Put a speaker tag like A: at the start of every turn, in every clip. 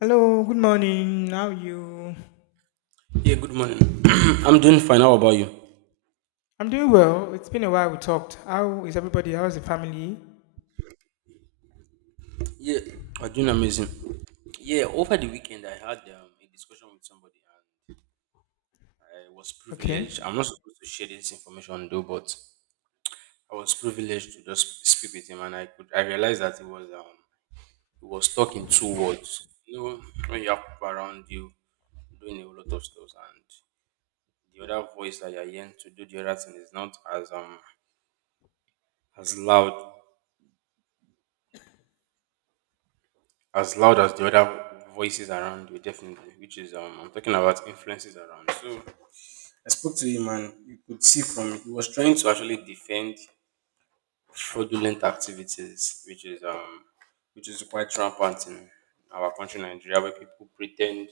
A: Hello, good morning. How are you?
B: Yeah, good morning. I'm doing fine. How about you?
A: I'm doing well. It's been a while we talked. How is everybody? How's the family?
B: Yeah, I'm doing amazing. Yeah. Over the weekend, I had a discussion with somebody, and I was
A: Okay.
B: privileged. I'm not supposed to share this information though, but I was privileged to just speak with him, and I could. I realized that he was talking two words. You know, when you have people around you doing a whole lot of stuff, and the other voice that you're hearing to do the other thing is not as as loud as loud as the other voices around you, definitely. Which is I'm talking about influences around. So I spoke to him, and you could see from he was trying to actually defend fraudulent activities, which is quite rampant in our country, Nigeria, where people pretend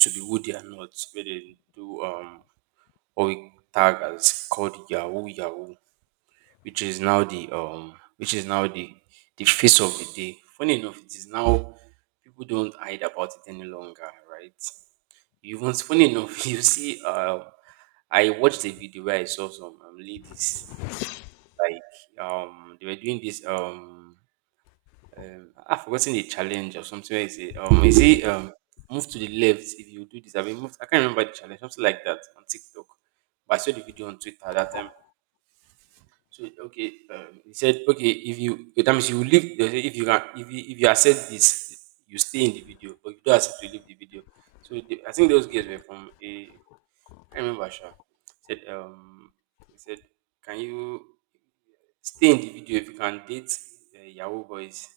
B: to be who they are not, where they do what we tag as called Yahoo Yahoo, which is now the face of the day. Funny enough, it is now people don't hide about it any longer, right? Even funny enough, you see, I watched a video where I saw some ladies like they were doing this. I've forgotten the challenge or something. Where is it? Is it, move to the left if you do this? I mean, move. I can't remember the challenge, something like that on TikTok. But I saw the video on Twitter that time. So okay, he said okay if you okay, that means you leave they say if you can if you accept this you stay in the video but you don't accept to leave the video. So I think those guys were from a, I remember Sha said, he said, can you stay in the video if you can date Yahoo boys,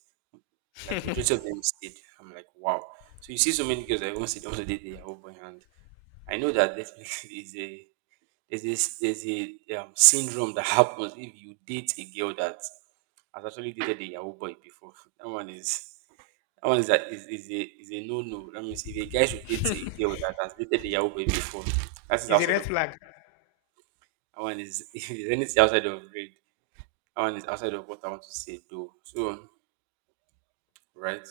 B: like majority of them stayed. I'm like, wow. So you see so many girls that even sit down to their whole boy and I know that definitely is a, there's a syndrome that happens if you date a girl that has actually dated a Yahoo boy before. That one is that one is that is a no no. That means if a guy should date a girl that has dated a Yahoo boy before, that is
A: It's a
B: outside
A: red
B: of the,
A: flag.
B: that one is if there's anything outside of red, that one is outside of what I want to say though. So right.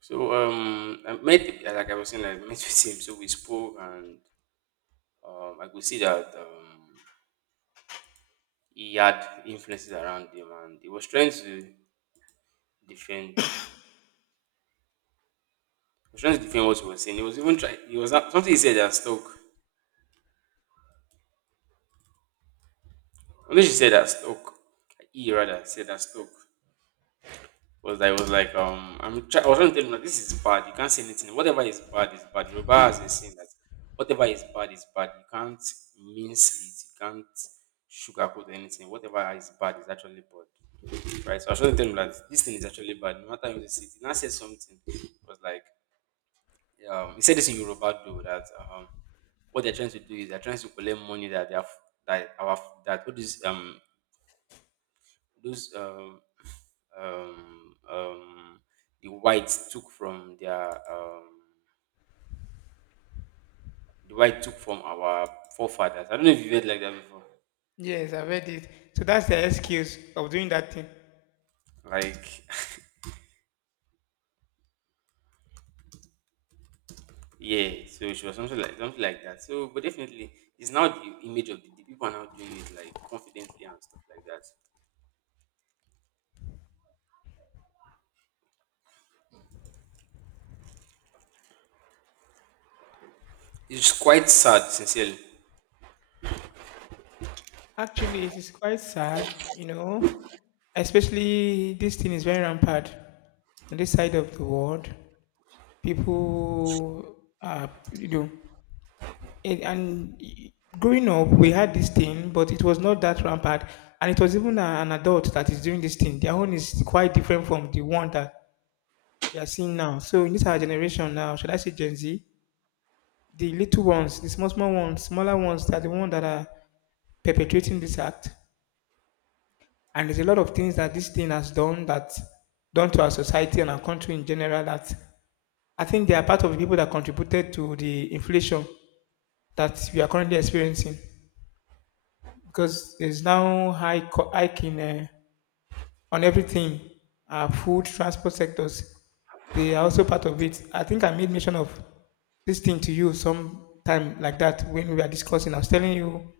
B: So I met, like I was saying, I met with him. So we spoke, and I could see that he had influences around him, and he was trying to defend. He was trying to defend what he was saying. He was even trying. He was not- Something he said that stuck. Something she said that stuck. He rather said that stuck. Was I was like, I was trying to tell him that this is bad. You can't say anything. Whatever is bad is bad. Yoruba has a saying that whatever is bad is bad. You can't mince it. You can't sugarcoat anything. Whatever is bad is actually bad. Right. So I was trying to tell him that this thing is actually bad. No matter how you say it, he now said something. It was like, he said this in Yoruba though that um, what they're trying to do is they're trying to collect money that they have that our that what is, those um, um, the whites took from the white took from our forefathers. I don't know if you've heard like that before.
A: Yes, I've heard it. So that's the excuse of doing that thing.
B: Like yeah, so she was something like that. So but definitely it's now the image of the people are now doing it like confidently and stuff like that. It's quite sad, sincerely.
A: Actually, it is quite sad, Especially this thing is very rampant on this side of the world. People are, you know, it, and growing up we had this thing but it was not that rampant, and it was even a, an adult that is doing this thing. Their own is quite different from the one that we are seeing now. So in this our generation now, should I say Gen Z, the little ones, the small small ones, smaller ones, they are the ones that are perpetrating this act. And there's a lot of things that this thing has done that done to our society and our country in general, that I think they are part of the people that contributed to the inflation that we are currently experiencing, because there's now high hiking on everything, food, transport sectors. They are also part of it. I think I made mention of this thing to you some time like that when we were discussing. I was telling you,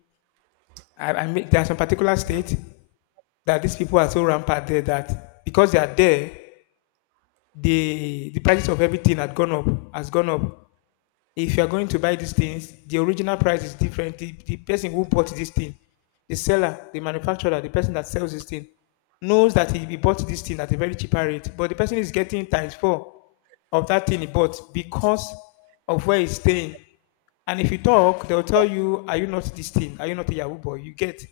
A: I made, there are some particular states that these people are so rampant there, that because they are there, the prices of everything had gone up, has gone up. If you are going to buy these things, the original price is different. The person who bought this thing, the seller, the manufacturer, the person that sells this thing, knows that he bought this thing at a very cheaper rate, but the person is getting times four of that thing he bought because of where he's staying. And if you talk, they'll tell you, "Are you not this thing? Are you not a Yahoo boy?" You get,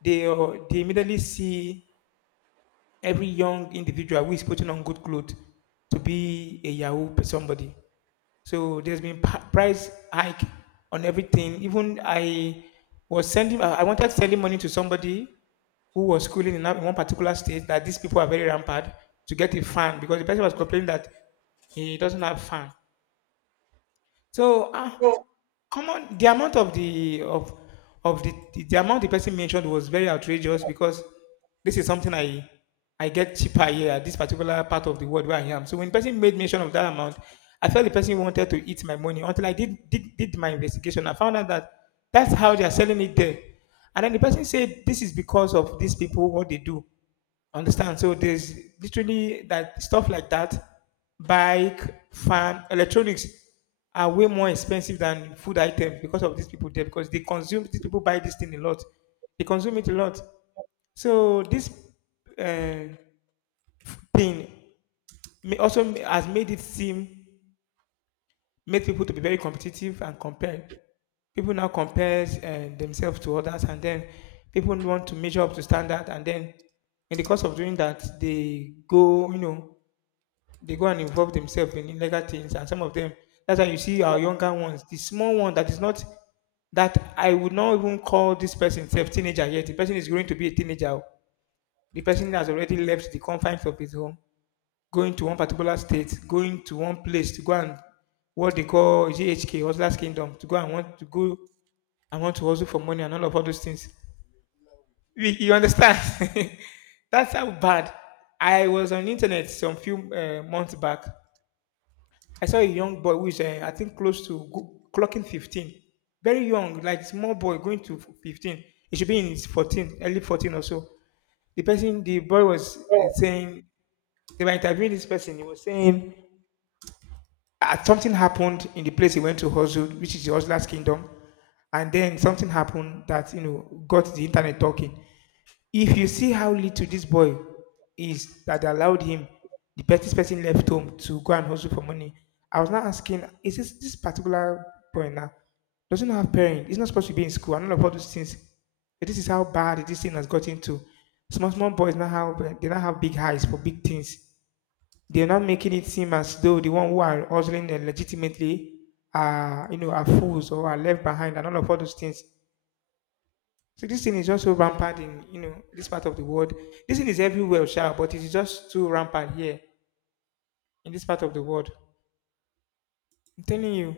A: they immediately see every young individual who is putting on good clothes to be a Yahoo somebody. So there's been price hike on everything. Even I was sending, I wanted to send money to somebody who was schooling in in one particular state that these people are very rampant, to get a fan, because the person was complaining that he doesn't have fan. So, ah, common the amount of the amount the person mentioned was very outrageous, because this is something I get cheaper here at this particular part of the world where I am. So when the person made mention of that amount, I felt the person wanted to eat my money until I did my investigation. I found out that that's how they are selling it there. And then the person said this is because of these people what they do. Understand? So there's literally that stuff like that, bike, fan, electronics are way more expensive than food items because of these people there, because they consume, these people buy this thing a lot. They consume it a lot. So this uh, thing may also has made it seem, made people to be very competitive and compare. People now compare themselves to others, and then people want to measure up to standard, and then in the course of doing that, they go, they go and involve themselves in illegal things. And some of them, that's why you see our younger ones, the small one that is not, that I would not even call this person self teenager yet, the person is going to be a teenager o. The person has already left the confines of his home, going to one particular state, going to one place to go and what they call GHK hustlers kingdom, to go and want to go and want to hustle for money and all of all those things. You understand that's how bad. I was on internet some few months back. I saw a young boy who is, I think, close to clocking 15. Very young, like small boy going to 15. He should be in his 14, early 14 or so. The person, the boy was saying, they were interviewing this person. He was saying, something happened in the place he went to hustle, which is the hustler's kingdom. And then something happened that, you know, got the internet talking. If you see how little this boy is that allowed him, the pettiest person left home to go and hustle for money. I was now asking, is this this particular boy now doesn't have parents? He's not supposed to be in school and all of all those things. But this is how bad this thing has got into. Small small boys now have they now have big eyes for big things. They're not making it seem as though the one who are hustling legitimately are, you know, are fools or are left behind and all of all those things. So this thing is just so rampant in, you know, this part of the world. This thing is everywhere, sure, but it is just too rampant here in this part of the world. I'm telling you,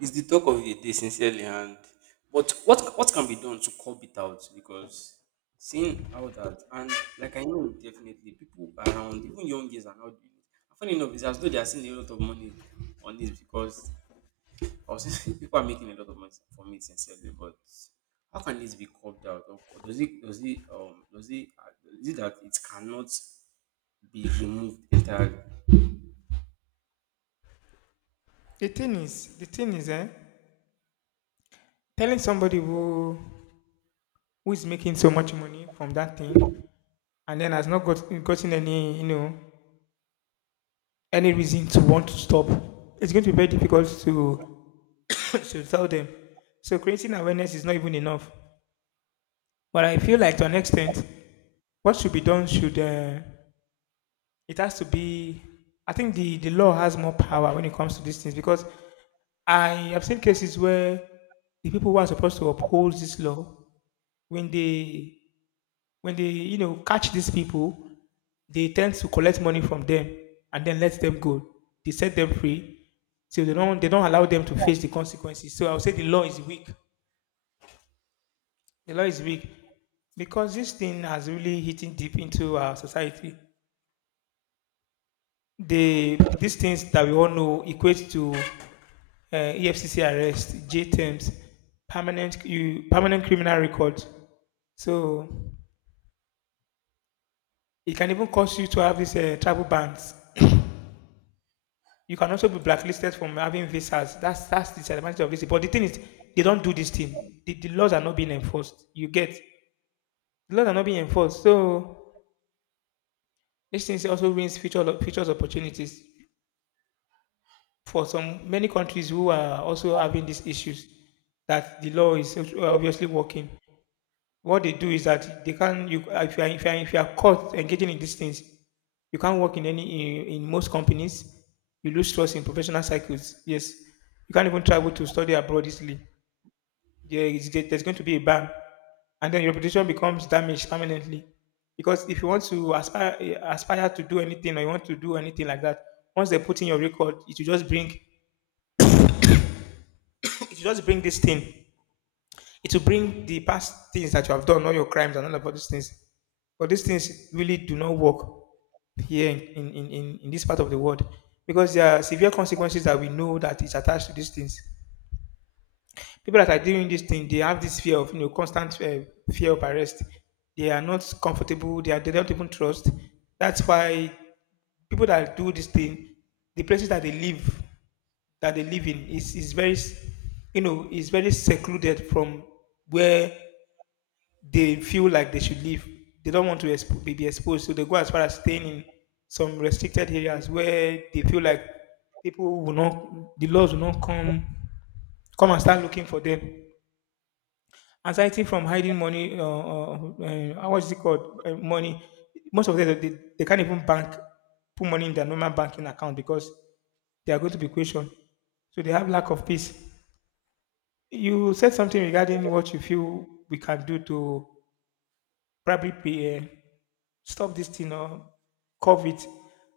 B: It's the talk of the day, sincerely. And but what can be done to curb it out? Because seeing how that, and like I know definitely people around even young girls are not doing it. And funny enough, it's as though they are seeing a lot of money on this because I was people are making a lot of money from it sincerely. But how can this be curbed out? Does it, is it that it cannot be removed entirely?
A: the thing is, eh, telling somebody who is making so much money from that thing and then has not got, gotten any, you know, any reason to want to stop, it's going to be very difficult to to tell them. So creating awareness is not even enough. But I feel like to an extent, what should be done should. It has to be. I think the law has more power when it comes to these things, because I have seen cases where the people who are supposed to uphold this law, when they when they you know catch these people, they tend to collect money from them and then let them go. They set them free, so they don't allow them to face the consequences. So I would say the law is weak. The law is weak because this thing has really hitting deep into our society. These things that we all know equate to EFCC arrest, J terms, permanent criminal record. So it can even cause you to have these travel bans. You can also be blacklisted from having visas. That's the disadvantage of this. But the thing is, they don't do this thing. The laws are not being enforced. You get, the laws are not being enforced. So this thing also ruins future opportunities for some many countries who are also having these issues. That the law is obviously working. What they do is that they can you if you are caught engaging in these things, you can't work in any in most companies. You lose trust in professional circles. Yes, you can't even travel to study abroad easily. There's going to be a ban, and then your reputation becomes damaged permanently. Because if you want to aspire to do anything or you want to do anything like that, once they put in your record, it will just bring it will just bring this thing It will bring the past things that you have done, all your crimes and all of these things. But these things really do not work here in this part of the world, because there are severe consequences that we know that is attached to these things. People that are doing this thing, they have this fear of, you know, constant fear of arrest. They are not comfortable. They don't even trust. That's why people that do this thing, the places that they live in is very, you know, is very secluded from where they feel like they should leave. They don't want to be exposed, so they go as far as staying in some restricted areas where they feel like people will not, the laws will not come, come and start looking for them. Anxiety from hiding money, what's it called? Money. Most of them, they can't even bank, put money in their normal banking account because they are going to be questioned. So they have lack of peace. You said something regarding what you feel we can do to probably be stop this thing or curb it.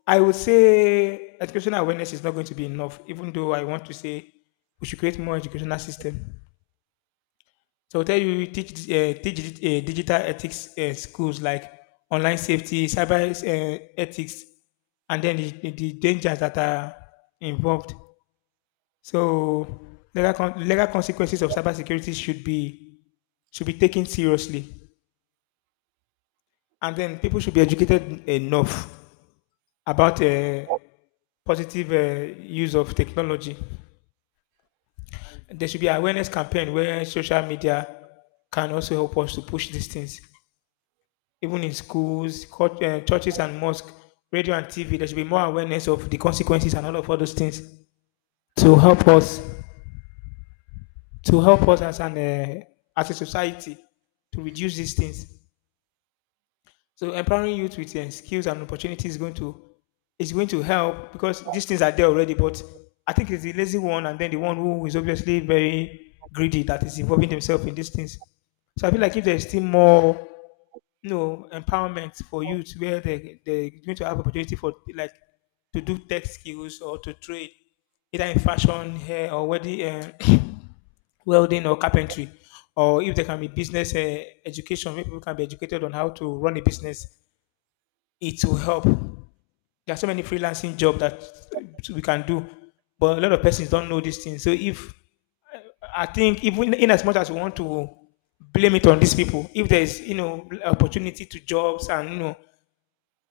A: I would say educational awareness is not going to be enough, even though I want to say we should create more educational system. So I will tell you teach teach digital ethics schools like online safety, cyber ethics, and then the dangers that are involved. So legal, legal consequences of cybersecurity should be taken seriously, and then people should be educated enough about positive use of technology. There should be awareness campaign where social media can also help us to push these things, even in schools, court, churches, and mosques, radio and TV. There should be more awareness of the consequences and all of all those things to help us to help us as an as a society to reduce these things. So empowering youth with skills and opportunities is going to help because these things are there already. But I think it's the lazy one and then the one who is obviously very greedy that is involving themselves in these things. So I feel like if there is still more, empowerment for youth where they're going to have opportunity for like to do tech skills or to trade, either in fashion, hair, or wedding, welding, or carpentry, or if there can be business education, where people can be educated on how to run a business it will help. There are so many freelancing jobs that we can do, but a lot of persons don't know these things. So if I think, even in as much as we want to blame it on these people, if there's you know opportunity to jobs and you know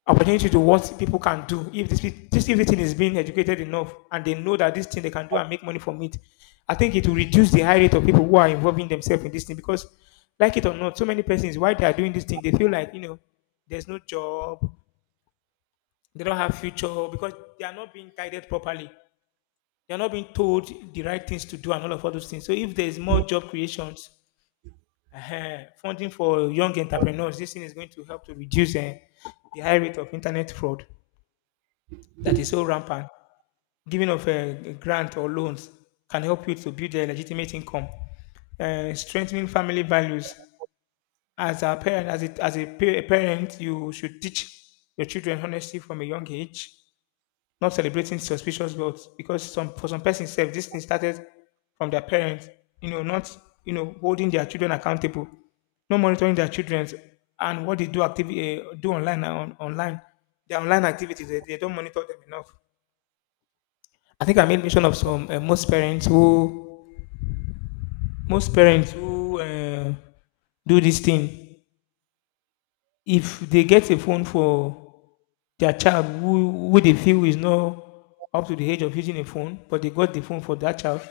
A: opportunity to what people can do, if this everything is being educated enough and they know that this thing they can do and make money from it, I think it will reduce the high rate of people who are involving themselves in this thing because, like it or not, so many persons why they are doing this thing they feel like you know there's no job they don't have future because they are not being guided properly. They are not being told the right things to do and all of all those things. So if there is more job creations, funding for young entrepreneurs, this thing is going to help to reduce the high rate of internet fraud that is so rampant. Giving of a grant or loans can help you to build a legitimate income. Strengthening family values as a parent, a parent, you should teach your children honesty from a young age. Not celebrating suspicious growth because some for some persons, self this thing started from their parents, you know, not you know holding their children accountable, not monitoring their children and what they do activity do online now on, online their online activities they don't monitor them enough. I think I made mention of some most parents who do this thing. If they get a phone for their child who they feel is not up to the age of using a phone but they got the phone for that child,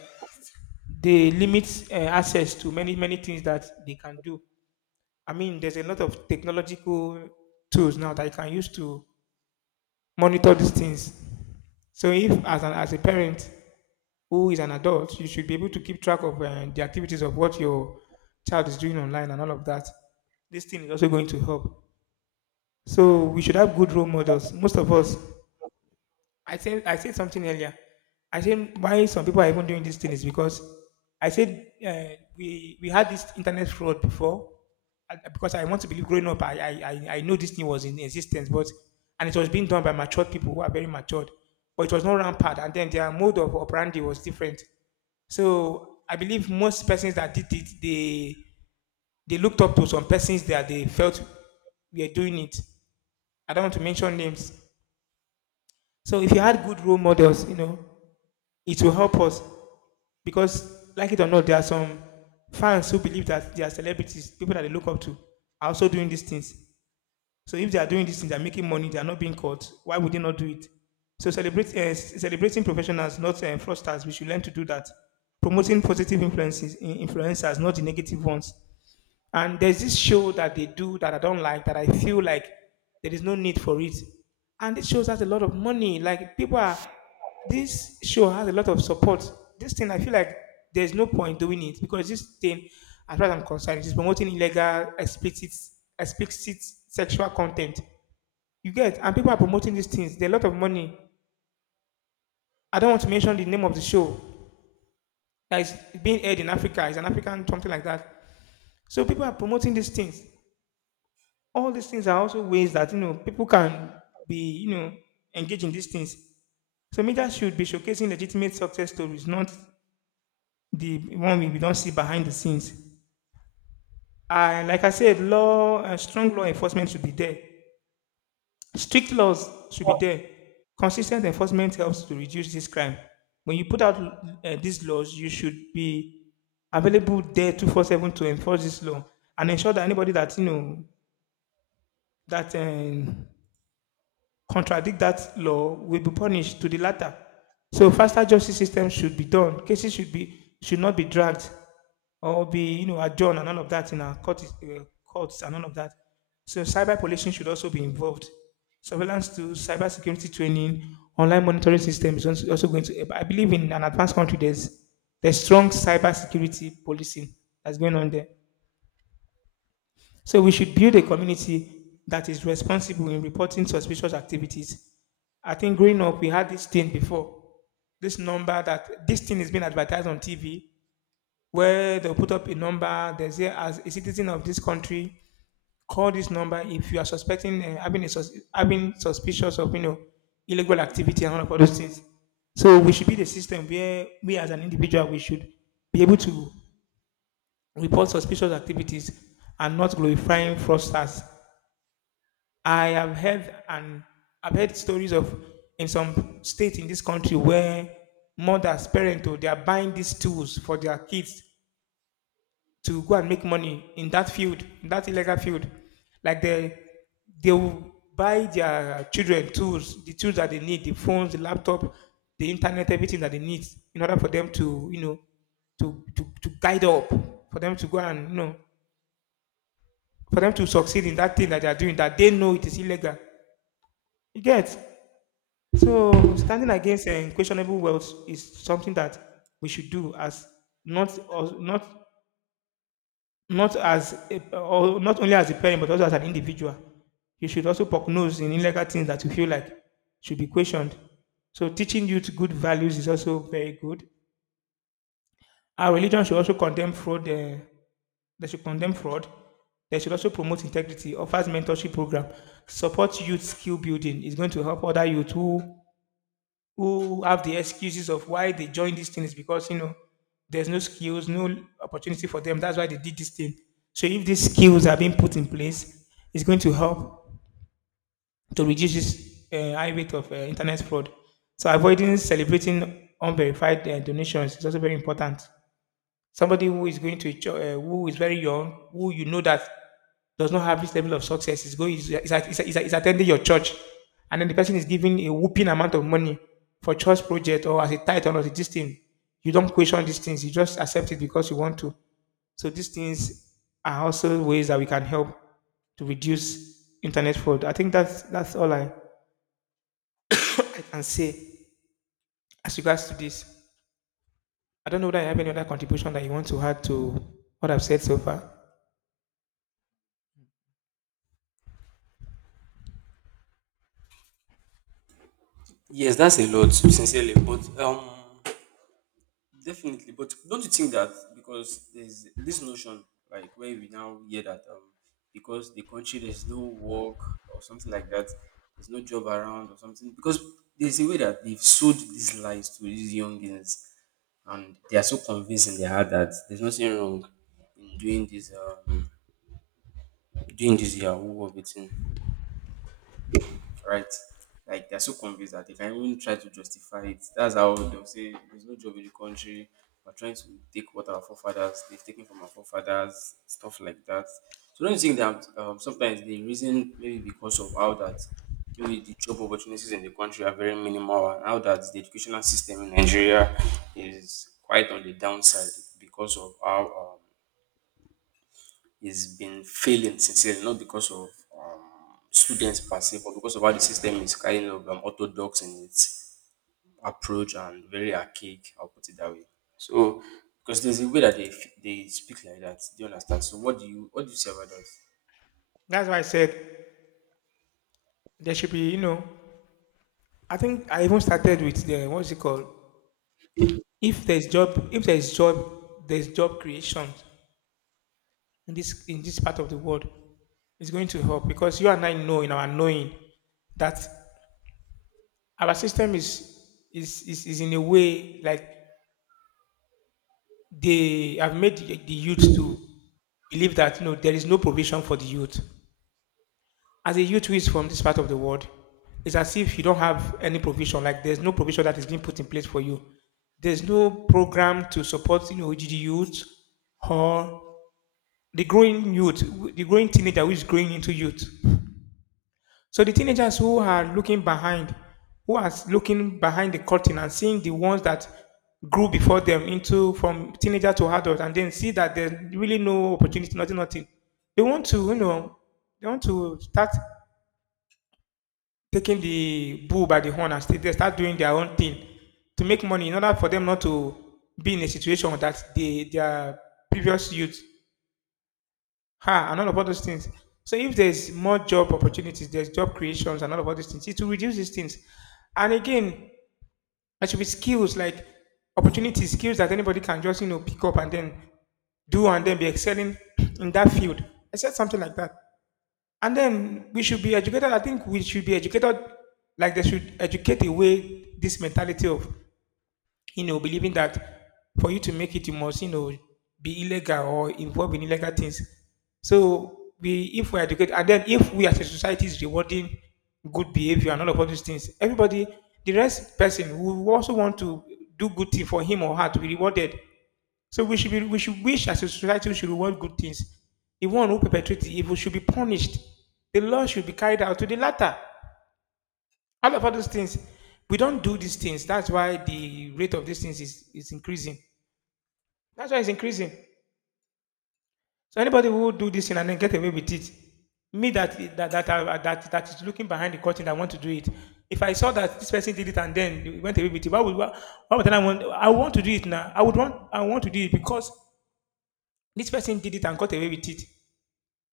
A: they limit access to many many things that they can do. I mean, there's a lot of technological tools now that you can use to monitor these things. So, if as a parent who is an adult, you should be able to keep track of the activities of what your child is doing online and all of that. This thing is also going to help. So, we should have good role models. Most of us, I said something earlier. I said why some people are even doing this thing is because I said we had this internet fraud before because I want to believe growing up I knew this thing was in existence, but and it was being done by matured people who are very matured, but it was not rampant and then their mode of operandi was different. So I believe most persons that did it, they looked up to some persons that they felt we are doing it. I don't want to mention names. So if you had good role models, you know, it will help us because, like it or not, there are some fans who believe that they are celebrities, people that they look up to, are also doing these things. So if they are doing these things, they are making money, they are not being caught. Why would they not do it? So celebrating professionals, not fraudsters. We should learn to do that. Promoting influencers, not the negative ones. And there's this show that they do that I don't like, that I feel like there is no need for it. And this show has a lot of money. Like people are this show has a lot of support. This thing I feel like there's no point doing it because this thing, as far as I'm concerned, it is promoting illegal explicit sexual content. You get, and people are promoting these things. There's a lot of money. I don't want to mention the name of the show that is being aired in Africa. It's an African something like that. So people are promoting these things. All these things are also ways that you know people can be you know engaged in these things. So media should be showcasing legitimate success stories, not the one we don't see behind the scenes. And like I said, law strong law enforcement should be there. Strict laws should be there. Consistent enforcement helps to reduce this crime. When you put out these laws, you should be available there 24/7 to enforce this law and ensure that anybody that you know that contradict that law will be punished to the latter. So faster justice system should be done. Cases should not be dragged or be you know adjourned and all of that in our courts and all of that. So cyber policing should also be involved. Surveillance to cyber security training, online monitoring system is also going to. I believe in an advanced country there's strong cyber security policing that's going on there. So we should build a community that is responsible in reporting suspicious activities. I think growing up, we had this thing before. This number that this thing is being advertised on TV, where they'll put up a number. They say, as a citizen of this country, call this number if you are suspecting having suspicious of you know illegal activity and all of all those things. So we should be the system where we as an individual we should be able to report suspicious activities and not glorifying fraudsters. I have heard, and I've heard stories of in some states in this country where mothers, parents, oh, they are buying these tools for their kids to go and make money in that field, in that illegal field. Like they will buy their children tools, the tools that they need, the phones, the laptop, the internet, everything that they need in order for them to, you know, to guide up, for them to go and you know, for them to succeed in that thing that they are doing that they know it is illegal. You get. So standing against questionable wealth is something that we should do as not or not not as a, or not only as a parent but also as an individual. You should also poke nose in illegal things that you feel like should be questioned. So teaching youth good values is also very good. Our religion should also condemn fraud. They should condemn fraud. They should also promote integrity, offers mentorship program, support youth skill building. It's going to help other youth who have the excuses of why they join these things because you know there's no skills, no opportunity for them. That's why they did this thing. So if these skills are being put in place, it's going to help to reduce this high rate of internet fraud. So avoiding celebrating unverified donations is also very important. Somebody who is going to a church, who is very young, who you know that does not have this level of success, is going, is attending your church, and then the person is giving a whooping amount of money for church project or as a tithe or this thing. You don't question these things; you just accept it because you want to. So these things are also ways that we can help to reduce internet fraud. I think that's all I can say as regards to this. I don't know whether I have any other contribution that you want to add to what I've said so far.
B: Yes, that's a lot sincerely. But definitely, but don't you think that because there's this notion, like where we now hear that because the country there's no work or something like that, there's no job around or something, because there's a way that they've sold these lies to these youngins, and they are so convinced in their heart that there's nothing wrong in doing this, doing this Yahoo of it, right? Like they're so convinced that they can even try to justify it. That's how they'll say there's no job in the country. We're trying to take what our forefathers they've taken from our forefathers, stuff like that. So don't you think that sometimes the reason maybe because of how that, maybe the job opportunities in the country are very minimal and how that the educational system in Nigeria is quite on the downside because of how is been failing sincerely, not because of um, students per se, but because of how the system is kind of orthodox in its approach and very archaic. I'll put it that way. So, because there's a way that they speak like that, do you understand? So, what do you say about that?
A: That's why I said there should be, you know, I think I even started with the what's it called? If there's job, there's job creation in this part of the world, it's going to help because you and I know in our knowing that our system is in a way like they have made the youth to believe that you know there is no provision for the youth. As a youth who is from this part of the world, it's as if you don't have any provision. Like there's no provision that is being put in place for you. There's no program to support you know GD youth or the growing youth, the growing teenager who is growing into youth. So the teenagers who are looking behind, who are looking behind the curtain and seeing the ones that grew before them into from teenager to adult, and then see that there's really no opportunity, nothing, nothing. They want to, you know, they want to start taking the bull by the horn and still they start doing their own thing to make money in order for them not to be in a situation that they their previous youth had and all of all those things. So if there's more job opportunities, there's job creations and all of all these things, it will reduce these things. And again, there should be skills like opportunities, skills that anybody can just you know pick up and then do and then be excelling in that field. I said something like that. And then we should be educated. I think we should be educated, like they should educate away this mentality of, you know, believing that for you to make it, you must, you know, be illegal or involved in illegal things. So we, if we educate, and then if we as a society is rewarding good behavior and all of all these things, everybody, the rest person who also want to do good thing for him or her to be rewarded so we should be, we should wish as a society we should want good things. The one who perpetrates the evil should be punished. The law should be carried out to the latter. All of all those things, we don't do these things. That's why the rate of these things is increasing. That's why it's increasing. So anybody who do this thing and then get away with it, me that that is looking behind the curtain, I want to do it. If I saw that this person did it and then he went away with it, why would I want? I want to do it now. I want to do it because this person did it and got away with it.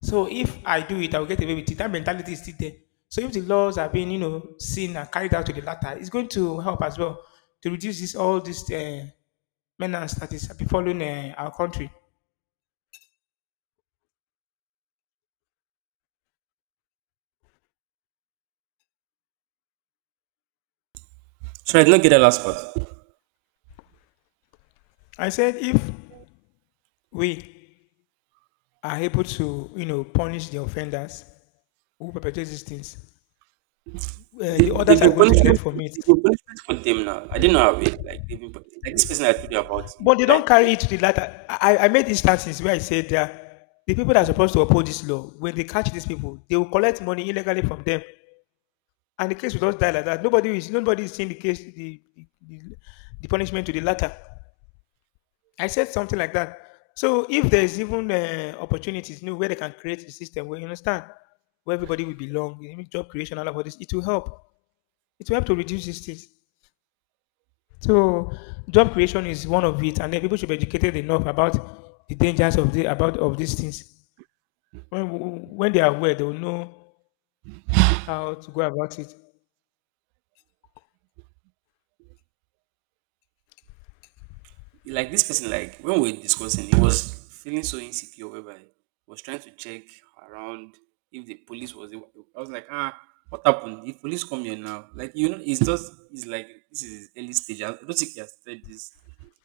A: So if I do it, I'll get away with it. That mentality is still there. So if the laws are being, you know, seen and carried out to the latter, it's going to help as well to reduce this all this menace that is befalling our country.
B: So I did not get the last part.
A: I said if we are able to, you know, punish the offenders who perpetrate these things, the
B: They've
A: others are
B: been
A: going to
B: punishment
A: learn
B: for
A: from it.
B: they've been punishment for them now. I didn't know how it, like they've like this person I told you about.
A: But they
B: Like
A: don't carry it to the latter. I made instances where I said that the people that are supposed to uphold this law, when they catch these people, they will collect money illegally from them. And the case will just die like that. Nobody is seeing the case the punishment to the latter. I said something like that. So if there is even opportunities new where they can create a system where you understand where everybody will belong, you know, job creation and all of this, it will help. It will help to reduce these things. So job creation is one of it, and then people should be educated enough about the dangers of the about of these things. When when they are aware, they will know how to go about it.
B: like this person, like when we were discussing, he was feeling so insecure whereby he was trying to check around if the police was I was like, ah, what happened if police come here now, like, you know, it's just, it's like this is early stage, I don't think he has started this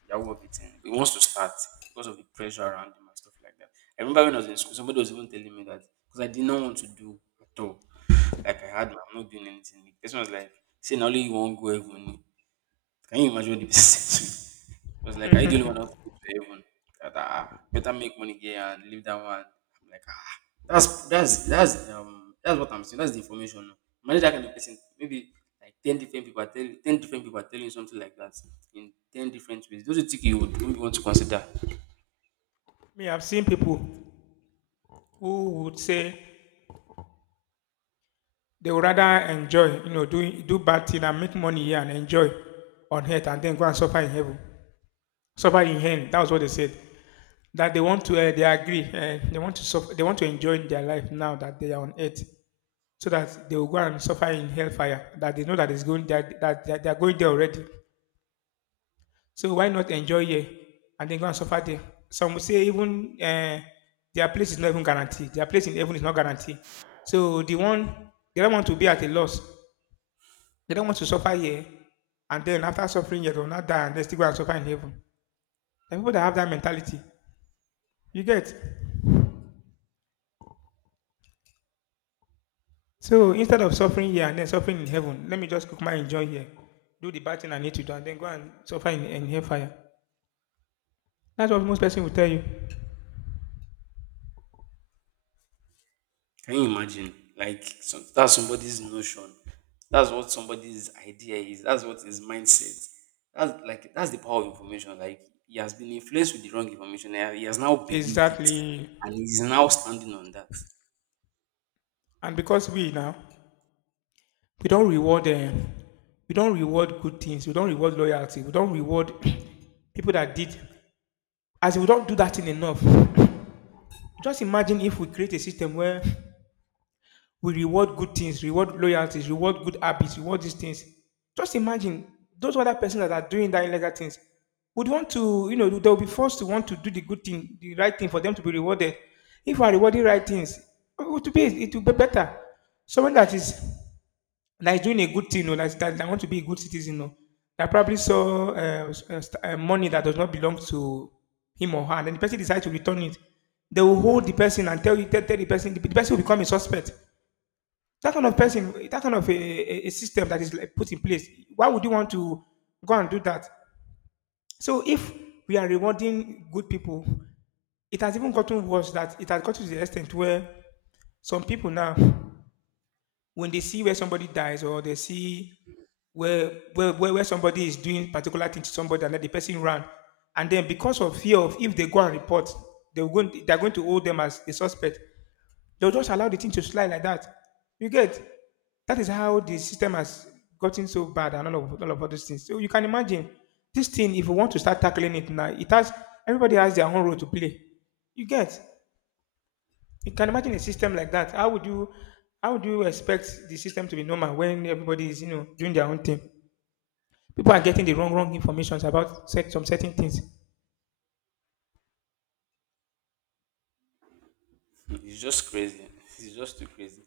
B: Yahoo of a thing he wants to start because of the pressure around him and stuff like that. I remember when I was in school, somebody was even telling me that, because I did not want to do at all, like I had, I'm not doing anything, the person was like, say now only you not go heaven, can you imagine what the person said to me? It was like, are you the only one that wants to go to heaven? That, ah, better make money here and leave that one. I'm like, ah, that's that's what I'm saying. That's the information now. Imagine that kind of person. Maybe like 10 different people are telling you something like that in 10 different ways. Those are things you would maybe want to consider.
A: Me, I've seen people who would say they would rather enjoy, you know, doing do bad thing and make money here and enjoy on earth and then go and suffer in heaven. Suffer in hell. That was what they said. That they want to, they agree, they want to suffer, they want to enjoy their life now that they are on earth, so that they will go and suffer in hellfire. That they know that is going that they are going there already. So why not enjoy here and then go and suffer there? Some will say even their place is not even guaranteed. Their place in heaven is not guaranteed. So the one they don't want to be at a loss. They don't want to suffer here, and then after suffering here, they will not die and they still go and suffer in heaven. There are people that have that mentality. You get? So instead of suffering here and then suffering in heaven, let me just cook my enjoy here, do the bad thing I need to do, and then go and suffer in hellfire. That's what most person will tell you.
B: Can you imagine? Like some, that's somebody's notion. That's what somebody's idea is. That's what his mindset. That's like that's the power of information. Like he has been influenced with the wrong information, and he has now believed it,
A: Exactly.
B: and he's now standing on that.
A: And because we now, we don't reward them. We don't reward good things. We don't reward loyalty. We don't reward people that did. As we don't do that thing enough. Just imagine if we create a system where we reward good things, reward loyalties, reward good habits, reward these things. Just imagine those other persons that are doing that illegal things would want to, you know, they'll be forced to want to do the good thing, the right thing for them to be rewarded. If we are rewarding right things, it will be better. Someone that is doing a good thing, you know, that want to be a good citizen, you know, that probably saw money that does not belong to him or her, and then the person decides to return it. They will hold the person and tell the person the person will become a suspect. That kind of person, that kind of a system that is like put in place, why would you want to go and do that? So if we are rewarding good people, it has even gotten worse that it has gotten to the extent where some people now, when they see where somebody dies or they see where where somebody is doing particular thing to somebody and let the person run, and then because of fear of if they go and report, they're going to hold them as a suspect. They'll just allow the thing to slide like that. You get that is how the system has gotten so bad and all of all of all those things. So you can imagine this thing, if you want to start tackling it now, it has everybody has their own role to play. You get you can imagine a system like that. How would you expect the system to be normal when everybody is, you know, doing their own thing? People are getting the wrong informations about set, some certain things.
B: It's just crazy. It's just too crazy.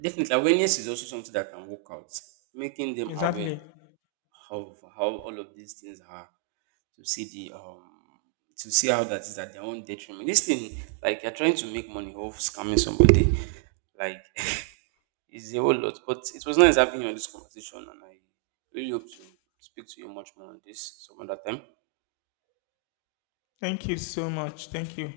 B: Definitely, awareness is also something that can work out, making them aware
A: Exactly.
B: of how all of these things are, to see the, to see how that is at their own detriment. This thing, like you're trying to make money off scamming somebody, like it's a whole lot. But it was nice having you on this conversation, and I really hope to speak to you much more on this some other time.
A: Thank you so much. Thank you.